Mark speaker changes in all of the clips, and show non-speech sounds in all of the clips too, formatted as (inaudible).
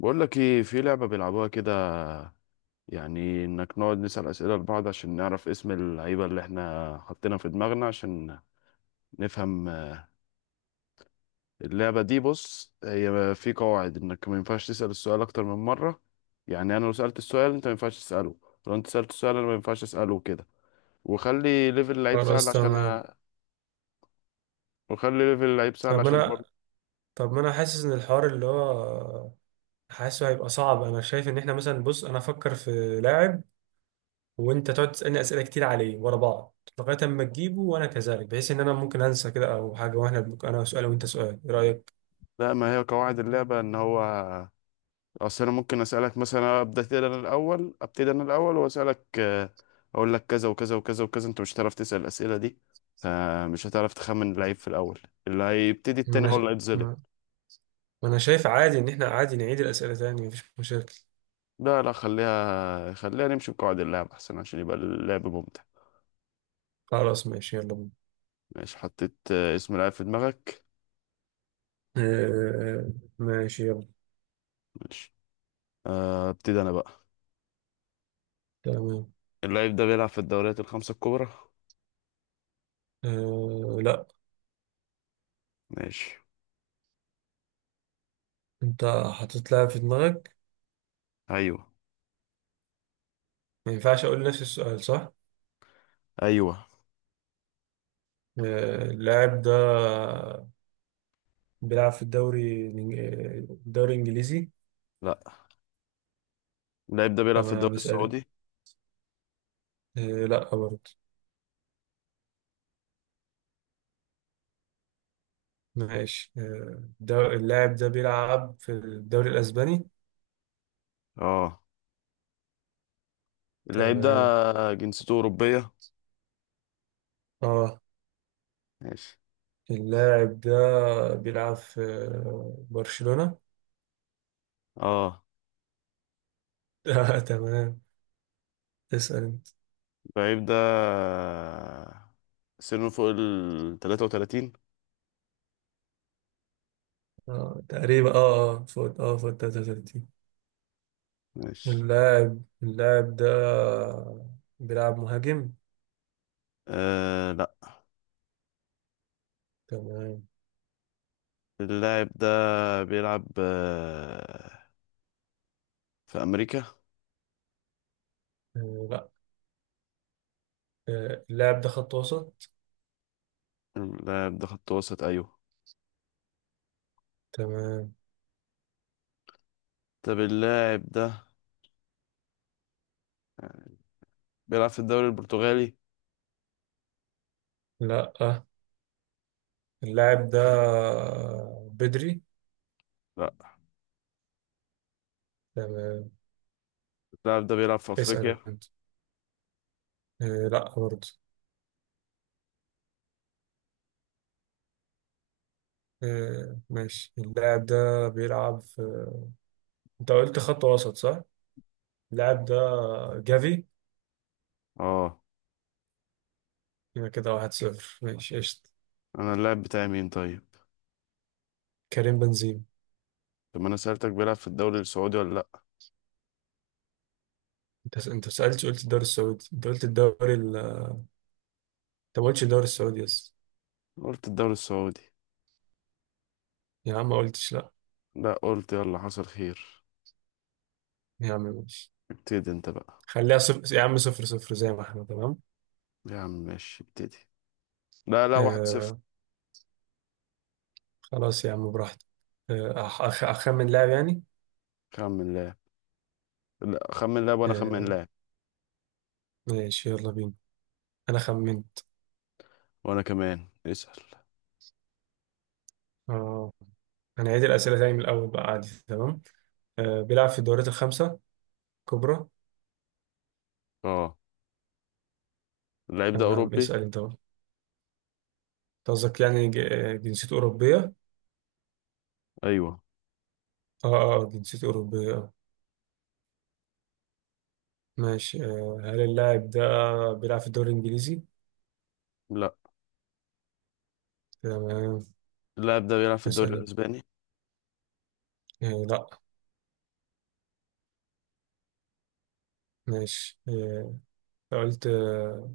Speaker 1: بقول لك ايه، في لعبة بيلعبوها كده. يعني انك نقعد نسأل أسئلة لبعض عشان نعرف اسم اللعيبة اللي احنا حطينا في دماغنا عشان نفهم. اللعبة دي بص، هي في قواعد انك ما ينفعش تسأل السؤال اكتر من مرة. يعني انا لو سألت السؤال انت ما ينفعش تسأله. لو انت سألت السؤال انا ما ينفعش اسأله كده. وخلي ليفل اللعيب سهل
Speaker 2: خلاص،
Speaker 1: عشان
Speaker 2: تمام.
Speaker 1: أ- وخلي ليفل اللعيب سهل
Speaker 2: طب
Speaker 1: عشان
Speaker 2: انا
Speaker 1: برضه.
Speaker 2: طب ما انا حاسس ان الحوار اللي هو حاسه هيبقى صعب. انا شايف ان احنا مثلا، بص، انا افكر في لاعب وانت تقعد تسالني اسئله كتير عليه ورا بعض لغايه اما تجيبه، وانا كذلك، بحيث ان انا ممكن انسى كده او حاجه، انا سؤال وانت سؤال، ايه رايك؟
Speaker 1: لا، ما هي قواعد اللعبة ان هو اصل انا ممكن اسالك مثلا، ابدا انا الاول ابتدي انا الاول واسالك. اقول لك كذا وكذا وكذا وكذا، انت مش هتعرف تسال الاسئله دي. فمش هتعرف تخمن اللعيب في الاول. اللي هيبتدي
Speaker 2: ما
Speaker 1: التاني
Speaker 2: انا
Speaker 1: هو
Speaker 2: ش...
Speaker 1: اللي هيتظلم.
Speaker 2: ما... ما انا شايف عادي ان احنا عادي نعيد الاسئله تاني، مفيش مشاكل.
Speaker 1: لا لا، خليها. خليها نمشي بقواعد اللعب احسن، عشان يبقى اللعب ممتع.
Speaker 2: خلاص ماشي، يلا بينا.
Speaker 1: ماشي. حطيت اسم لعيب في دماغك.
Speaker 2: آه... ماشي يلا.
Speaker 1: ماشي. ابتدي انا بقى.
Speaker 2: تمام.
Speaker 1: اللعيب ده بيلعب في الدوريات الخمسه الكبرى.
Speaker 2: لا.
Speaker 1: ماشي.
Speaker 2: انت حطيت لاعب في دماغك،
Speaker 1: ايوه،
Speaker 2: ما ينفعش اقول نفس السؤال صح؟
Speaker 1: ايوه.
Speaker 2: اللاعب ده بيلعب في الدوري الإنجليزي؟
Speaker 1: لا، اللعيب ده بيلعب في
Speaker 2: أما
Speaker 1: الدوري
Speaker 2: مش قادر.
Speaker 1: السعودي.
Speaker 2: لا برضه. ماشي. اللاعب ده بيلعب في الدوري الأسباني؟
Speaker 1: اه. اللعيب ده
Speaker 2: تمام.
Speaker 1: جنسيته اوروبيه.
Speaker 2: اه.
Speaker 1: ماشي.
Speaker 2: اللاعب ده بيلعب في برشلونة؟
Speaker 1: اه.
Speaker 2: (laughs) تمام. اسأل انت.
Speaker 1: بعيب ده سنه فوق ال 33.
Speaker 2: اه، تقريبا، فوت 33.
Speaker 1: ماشي.
Speaker 2: اللاعب ده بيلعب مهاجم؟
Speaker 1: آه لا.
Speaker 2: تمام.
Speaker 1: اللاعب ده بيلعب في أمريكا.
Speaker 2: لا. اللاعب ده خط وسط.
Speaker 1: اللاعب ده خط وسط، أيوه.
Speaker 2: تمام.
Speaker 1: طب اللاعب ده بيلعب في الدوري البرتغالي؟
Speaker 2: لا، اللاعب ده بدري.
Speaker 1: لا.
Speaker 2: تمام.
Speaker 1: اللاعب ده بيلعب في أفريقيا.
Speaker 2: اسأل انت. آه، لا برضه. ماشي. اللاعب ده بيلعب في انت قلت خط وسط صح؟ اللاعب ده جافي.
Speaker 1: اه.
Speaker 2: يبقى كده واحد صفر، ماشي قشطة.
Speaker 1: أنا اللاعب بتاعي مين طيب؟
Speaker 2: كريم بنزيما.
Speaker 1: طب ما أنا سألتك بيلعب في الدوري السعودي ولا لأ.
Speaker 2: انت سألتش، قلت الدوري السعودي؟ انت قلت الدوري انت، ما قلتش الدوري السعودي يس.
Speaker 1: قلت الدوري السعودي.
Speaker 2: يا عم ما قلتش، لا.
Speaker 1: لا، قلت يلا حصل خير.
Speaker 2: يا عم ماشي،
Speaker 1: ابتدي انت بقى.
Speaker 2: خليها صفر يا عم، صفر صفر زي ما احنا، تمام.
Speaker 1: يا عم ماشي، ابتدي. لا لا، 1-0.
Speaker 2: آه، خلاص يا عم، براحتك. أخمن لاعب يعني.
Speaker 1: خمن لاعب. لا، خمن لاعب وانا خمن
Speaker 2: آه،
Speaker 1: لاعب.
Speaker 2: ماشي يلا بينا. أنا خمنت.
Speaker 1: وانا كمان اسأل.
Speaker 2: آه هنعيد الأسئلة تاني من الأول بقى، عادي. تمام. بيلعب في الدوريات الخمسة الكبرى.
Speaker 1: اه. اللاعب ده
Speaker 2: تمام،
Speaker 1: اوروبي؟
Speaker 2: اسأل أنت بقى. أنت قصدك يعني جنسيته أوروبية؟
Speaker 1: ايوه.
Speaker 2: آه جنسيته أوروبية، ماشي. هل اللاعب ده بيلعب في الدوري الإنجليزي؟
Speaker 1: لا،
Speaker 2: تمام،
Speaker 1: اللاعب ده بيلعب في الدوري
Speaker 2: اسأل.
Speaker 1: الاسباني.
Speaker 2: لا. ماشي. آه أنت قلت آه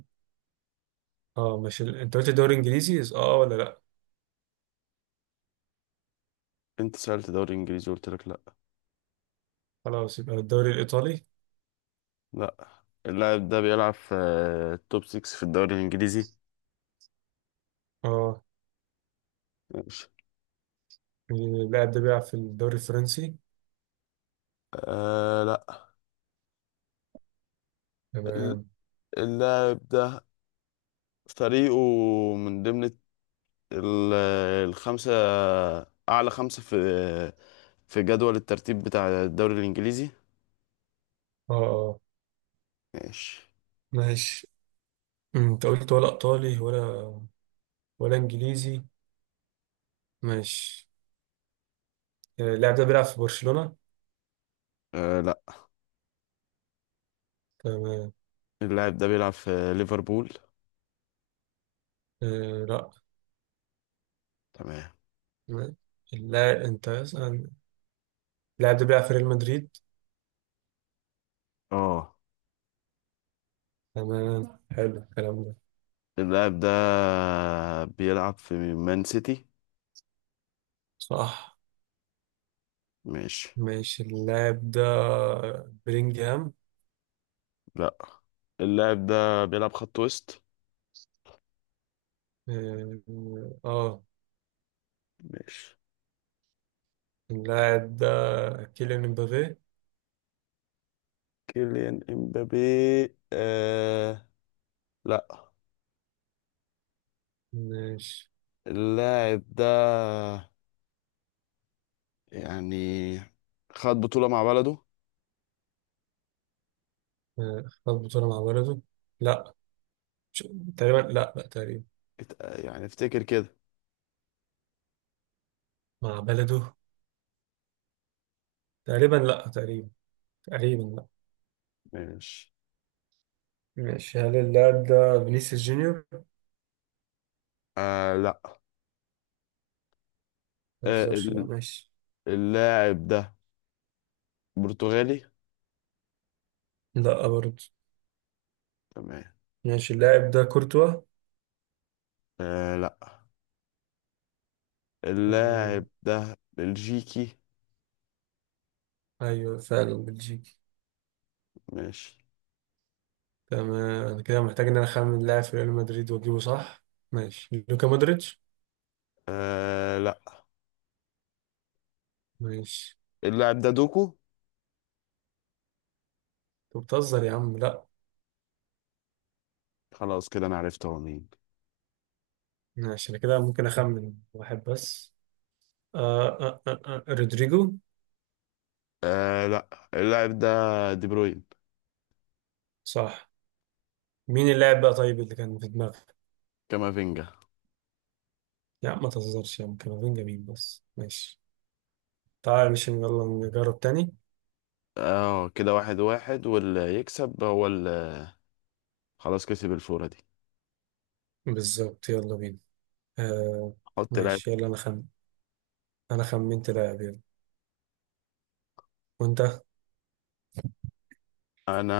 Speaker 2: آه، ماشي، أنت قلت الدوري الإنجليزي آه ولا لا؟
Speaker 1: انت سألت دوري انجليزي قلت لك لا.
Speaker 2: خلاص، يبقى الدوري الإيطالي.
Speaker 1: لا، اللاعب ده بيلعب في التوب 6 في الدوري الانجليزي.
Speaker 2: اه،
Speaker 1: ماشي.
Speaker 2: اللاعب ده بيلعب في الدوري الفرنسي؟
Speaker 1: آه لا. ال-
Speaker 2: تمام.
Speaker 1: اللاعب ده فريقه من ضمن الت- ال- الخمسة اعلى خمسة في جدول الترتيب بتاع الدوري الانجليزي.
Speaker 2: اه، اه،
Speaker 1: ماشي.
Speaker 2: ماشي. انت قلت ولا ايطالي ولا انجليزي. ماشي. اللاعب ده بيلعب في برشلونة؟
Speaker 1: آه لا.
Speaker 2: تمام.
Speaker 1: اللاعب ده بيلعب في ليفربول؟
Speaker 2: لا.
Speaker 1: تمام.
Speaker 2: م- اللاعب انت اسأل. اللاعب ده بيلعب في ريال مدريد.
Speaker 1: اه.
Speaker 2: تمام، حلو الكلام ده.
Speaker 1: اللاعب ده بيلعب في مان سيتي.
Speaker 2: صح.
Speaker 1: ماشي.
Speaker 2: ماشي، اللاعب ده بلينجهام.
Speaker 1: لا، اللاعب ده بيلعب خط وسط.
Speaker 2: اه. آه.
Speaker 1: ماشي.
Speaker 2: اللاعب ده كيليان امبابي.
Speaker 1: كيليان امبابي؟ آه لا.
Speaker 2: ماشي.
Speaker 1: اللاعب ده يعني خد بطولة مع بلده.
Speaker 2: خد بطولة مع بلده؟ لا. مش- تقريبا لا، لا تقريبا.
Speaker 1: يعني افتكر كده.
Speaker 2: مع بلده، تقريبا لا، تقريبا. تقريبا، لا.
Speaker 1: ماشي.
Speaker 2: ماشي، هل اللاعب ده فينيسيوس جونيور؟
Speaker 1: آه لا.
Speaker 2: ما
Speaker 1: آه
Speaker 2: تهزرش بقى،
Speaker 1: ال-
Speaker 2: ماشي.
Speaker 1: اللاعب ده برتغالي.
Speaker 2: لا برضه.
Speaker 1: تمام.
Speaker 2: ماشي، اللاعب ده كورتوا.
Speaker 1: آه لا. اللاعب
Speaker 2: تمام.
Speaker 1: ده بلجيكي.
Speaker 2: ايوه فعلا بلجيكي.
Speaker 1: ماشي.
Speaker 2: تمام. انا كده محتاج ان انا اخمن لاعب في ريال مدريد واجيبه صح. ماشي، لوكا مودريتش.
Speaker 1: آه لا.
Speaker 2: ماشي.
Speaker 1: اللاعب ده دوكو.
Speaker 2: انت بتهزر يا عم، لا.
Speaker 1: خلاص كده، انا عرفت هو مين.
Speaker 2: ماشي. انا كده ممكن اخمن واحد بس. رودريجو.
Speaker 1: آه لا. اللاعب ده دي بروين.
Speaker 2: صح. مين اللاعب بقى طيب اللي كان في دماغك؟
Speaker 1: كامافينجا.
Speaker 2: لا، ما تهزرش يا عم، كامافينجا مين بس؟ ماشي. تعال، مش، يلا نجرب تاني.
Speaker 1: اه، كده 1-1، واللي يكسب هو اللي خلاص كسب الفورة دي.
Speaker 2: بالظبط، يلا بينا. آه
Speaker 1: حط لاعب.
Speaker 2: ماشي يلا. انا خمنت لاعب، يلا. وانت؟
Speaker 1: انا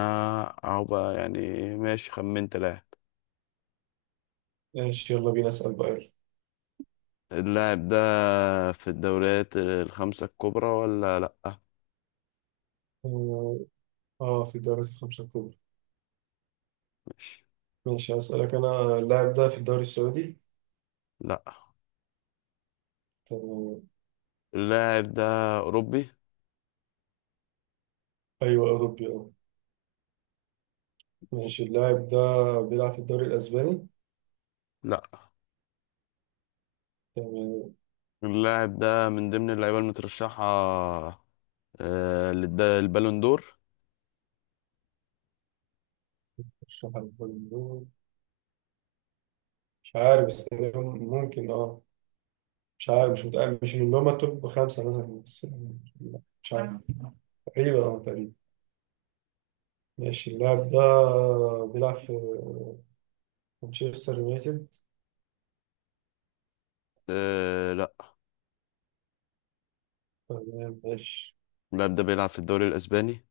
Speaker 1: اهو بقى يعني. ماشي، خمنت لاعب.
Speaker 2: ماشي يلا بينا، اسال بقى يلا.
Speaker 1: اللاعب ده في الدوريات الخمسة الكبرى ولا لا؟
Speaker 2: اه. في الدوري الخمسة الكبرى.
Speaker 1: ماشي.
Speaker 2: ماشي، اسالك انا، اللاعب ده في الدوري السعودي؟
Speaker 1: لا،
Speaker 2: تمام.
Speaker 1: اللاعب ده اوروبي.
Speaker 2: ايوه اوروبي، اه.
Speaker 1: ماشي.
Speaker 2: ماشي، اللاعب ده بيلعب في الدوري الاسباني؟
Speaker 1: لا،
Speaker 2: تمام.
Speaker 1: اللاعب ده من ضمن اللعيبة المترشحة البالون دور.
Speaker 2: مش عارف. مش عارف، بس تقريباً ممكن، اه. مش عارف، مش متأكد، مش من اللي هما التوب خمسة مثلا، بس مش عارف. تقريبا، اه، تقريبا. ماشي، اللاعب ده بيلعب في مانشستر يونايتد؟
Speaker 1: آه، لأ.
Speaker 2: تمام، ماشي.
Speaker 1: اللاعب ده بيلعب في الدوري الأسباني.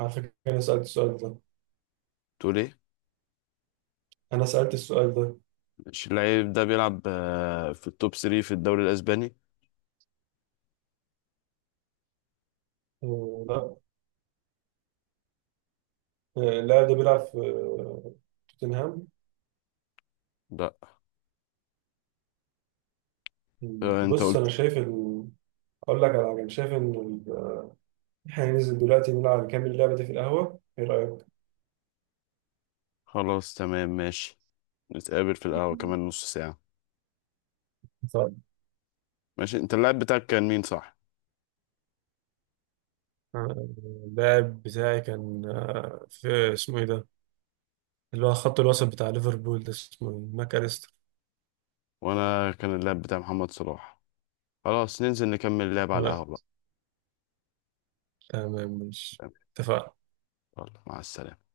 Speaker 2: على فكرة أنا سألت السؤال ده.
Speaker 1: تقول إيه؟
Speaker 2: أنا سألت السؤال ده.
Speaker 1: مش اللاعب ده بيلعب في التوب 3 في الدوري الأسباني؟
Speaker 2: لا. اللاعب ده بيلعب في توتنهام؟
Speaker 1: لا. أنت
Speaker 2: بص
Speaker 1: قلت.
Speaker 2: أنا شايف ال... أقول لك على حاجة، أنا شايف إن إحنا ننزل دلوقتي نلعب، نكمل اللعبة دي في القهوة، إيه رأيك؟
Speaker 1: خلاص تمام ماشي. نتقابل في القهوة كمان نص ساعة.
Speaker 2: طيب.
Speaker 1: ماشي، أنت اللاعب بتاعك كان مين صح؟
Speaker 2: آه، اللاعب بتاعي كان، في اسمه ايه ده، اللي هو خط الوسط بتاع ليفربول ده، اسمه إيه؟ ماك أليستر.
Speaker 1: وأنا كان اللاعب بتاع محمد صلاح. خلاص ننزل نكمل اللعب على
Speaker 2: آه،
Speaker 1: القهوة بقى.
Speaker 2: تمام ماشي.
Speaker 1: تمام.
Speaker 2: اتفقنا.
Speaker 1: يلا، مع السلامة.